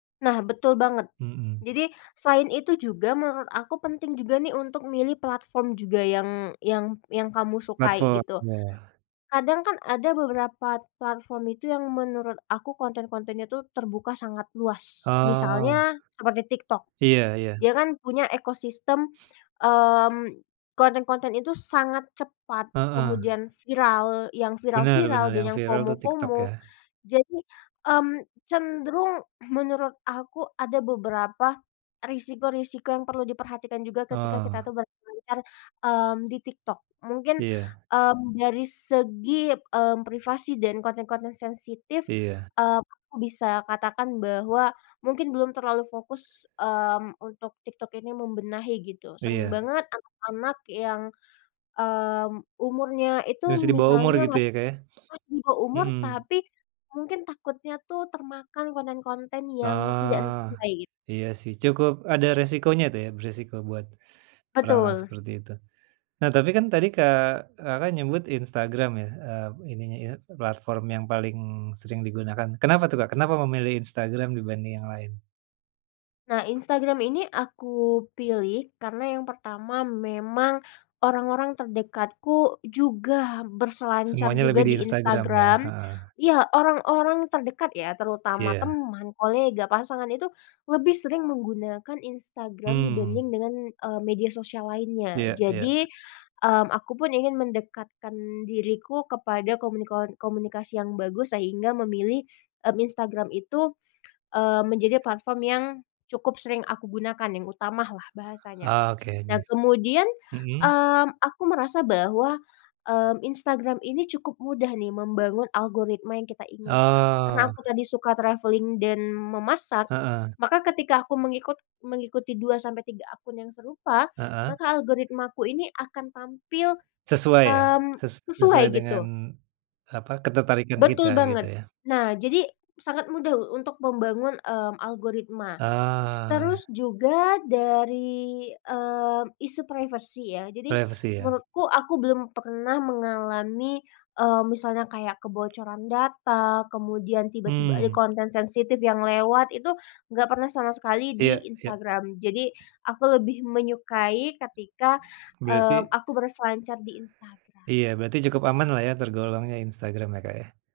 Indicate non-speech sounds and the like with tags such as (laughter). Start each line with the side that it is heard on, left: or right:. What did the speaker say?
left: Nah, betul banget.
right: Mhm.
left: Jadi, selain itu juga, menurut aku penting juga nih untuk milih platform juga yang yang yang kamu sukai,
right: Platform,
left: gitu.
right: iya.
left: Kadang kan ada beberapa platform itu yang menurut aku konten-kontenya tuh terbuka sangat luas,
right: Oh.
left: misalnya seperti TikTok.
right: Iya iya.
left: Dia kan punya ekosistem, mmm, konten-konten itu sangat cepat,
right: Heeh.
left: kemudian viral. Yang
right: Benar benar.
left: viral-viral dan
right: Yang
left: yang
right: viral tuh TikTok,
left: FOMO-FOMO,
right: ya.
left: jadi, mmm, cenderung menurut aku ada beberapa risiko-risiko yang perlu diperhatikan juga ketika kita
right: Oh.
left: tuh berselancar, mmm, di TikTok. Mungkin,
right: Iya.
left: mmm, dari segi, mmm, privasi dan konten-konten sensitif,
right: Iya.
left: mmm, aku bisa katakan bahwa mungkin belum terlalu fokus, mmm, untuk TikTok ini membenahi, gitu. Sering
right: Iya.
left: banget anak-anak yang, mmm, umurnya itu
right: Masih dibawah umur
left: misalnya
right: gitu
left: mas
right: ya, Kak, ya?
left: (unintelligible) di bawah umur
right: Mmm.
left: tapi mungkin takutnya tuh termakan konten-konten yang tidak
right: Ah,
left: sesuai.
right: iya sih, cukup ada resikonya tuh ya, beresiko buat orang-orang
left: Betul.
right: seperti itu. Nah, tapi kan tadi, Kak Kakak menyebut Instagram ya, eee, ininya, ie platform yang paling sering digunakan. Kenapa tuh, Kak, kenapa memilih Instagram dibanding yang lain?
left: Nah, Instagram ini aku pilih karena yang pertama memang orang-orang terdekatku juga berselancar
right: Semuanya
left: juga
right: lebih di
left: di
right: Instagram, ya?
left: Instagram.
right: Heeh.
left: Ya, orang-orang terdekat ya, terutama
right: Iya.
left: teman, kolega, pasangan, itu lebih sering menggunakan Instagram
right: Mmm.
left: dibanding dengan, mmm, media sosial lainnya.
right: Iya iya.
left: Jadi, mmm, aku pun ingin mendekatkan diriku kepada komunikon komunikasi yang bagus, sehingga memilih, mmm, Instagram itu, mmm, menjadi platform yang cukup sering aku gunakan, yang utama lah bahasanya.
right: Oke aja.
left: Dan kemudian,
right: Mhm.
left: mmm, aku merasa bahwa, mmm, Instagram ini cukup mudah nih membangun algoritma yang kita inginkan, karena
right: Oh.
left: aku tadi suka travelling dan memasak,
right: Heeh.
left: maka ketika aku mengikut mengikuti 2-3 akun yang serupa,
right: Heeh.
left: maka algoritmaku ini akan tampil,
right: Sesuai ya,
left: mmm,
right: ses
left: sesuai,
right: sesuai
left: gitu.
right: dengan, apa, ketertarikan
left: Betul
right: kita, gitu
left: banget.
right: ya.
left: Nah, jadi, sangat mudah untuk membangun, mmm, algoritma.
right: Ah.
left: Terus juga dari, mmm, isu privasi ya, jadi
right: Privasi, ya.
left: menurutku aku belum pernah mengalami, mmm, misalnya kayak kebocoran data, kemudian tiba-tiba ada
right: Mmm.
left: konten sensitif yang lewat, itu nggak pernah sama sekali di
right: Iya. Iya.
left: Instagram. Jadi aku lebih menyukai ketika, mmm,
right: Berarti
left: aku berselancar di
right: Iya,
left: Instagram.
right: berarti cukup aman lah ya tergolongnya Instagram, ya, Kak, ya.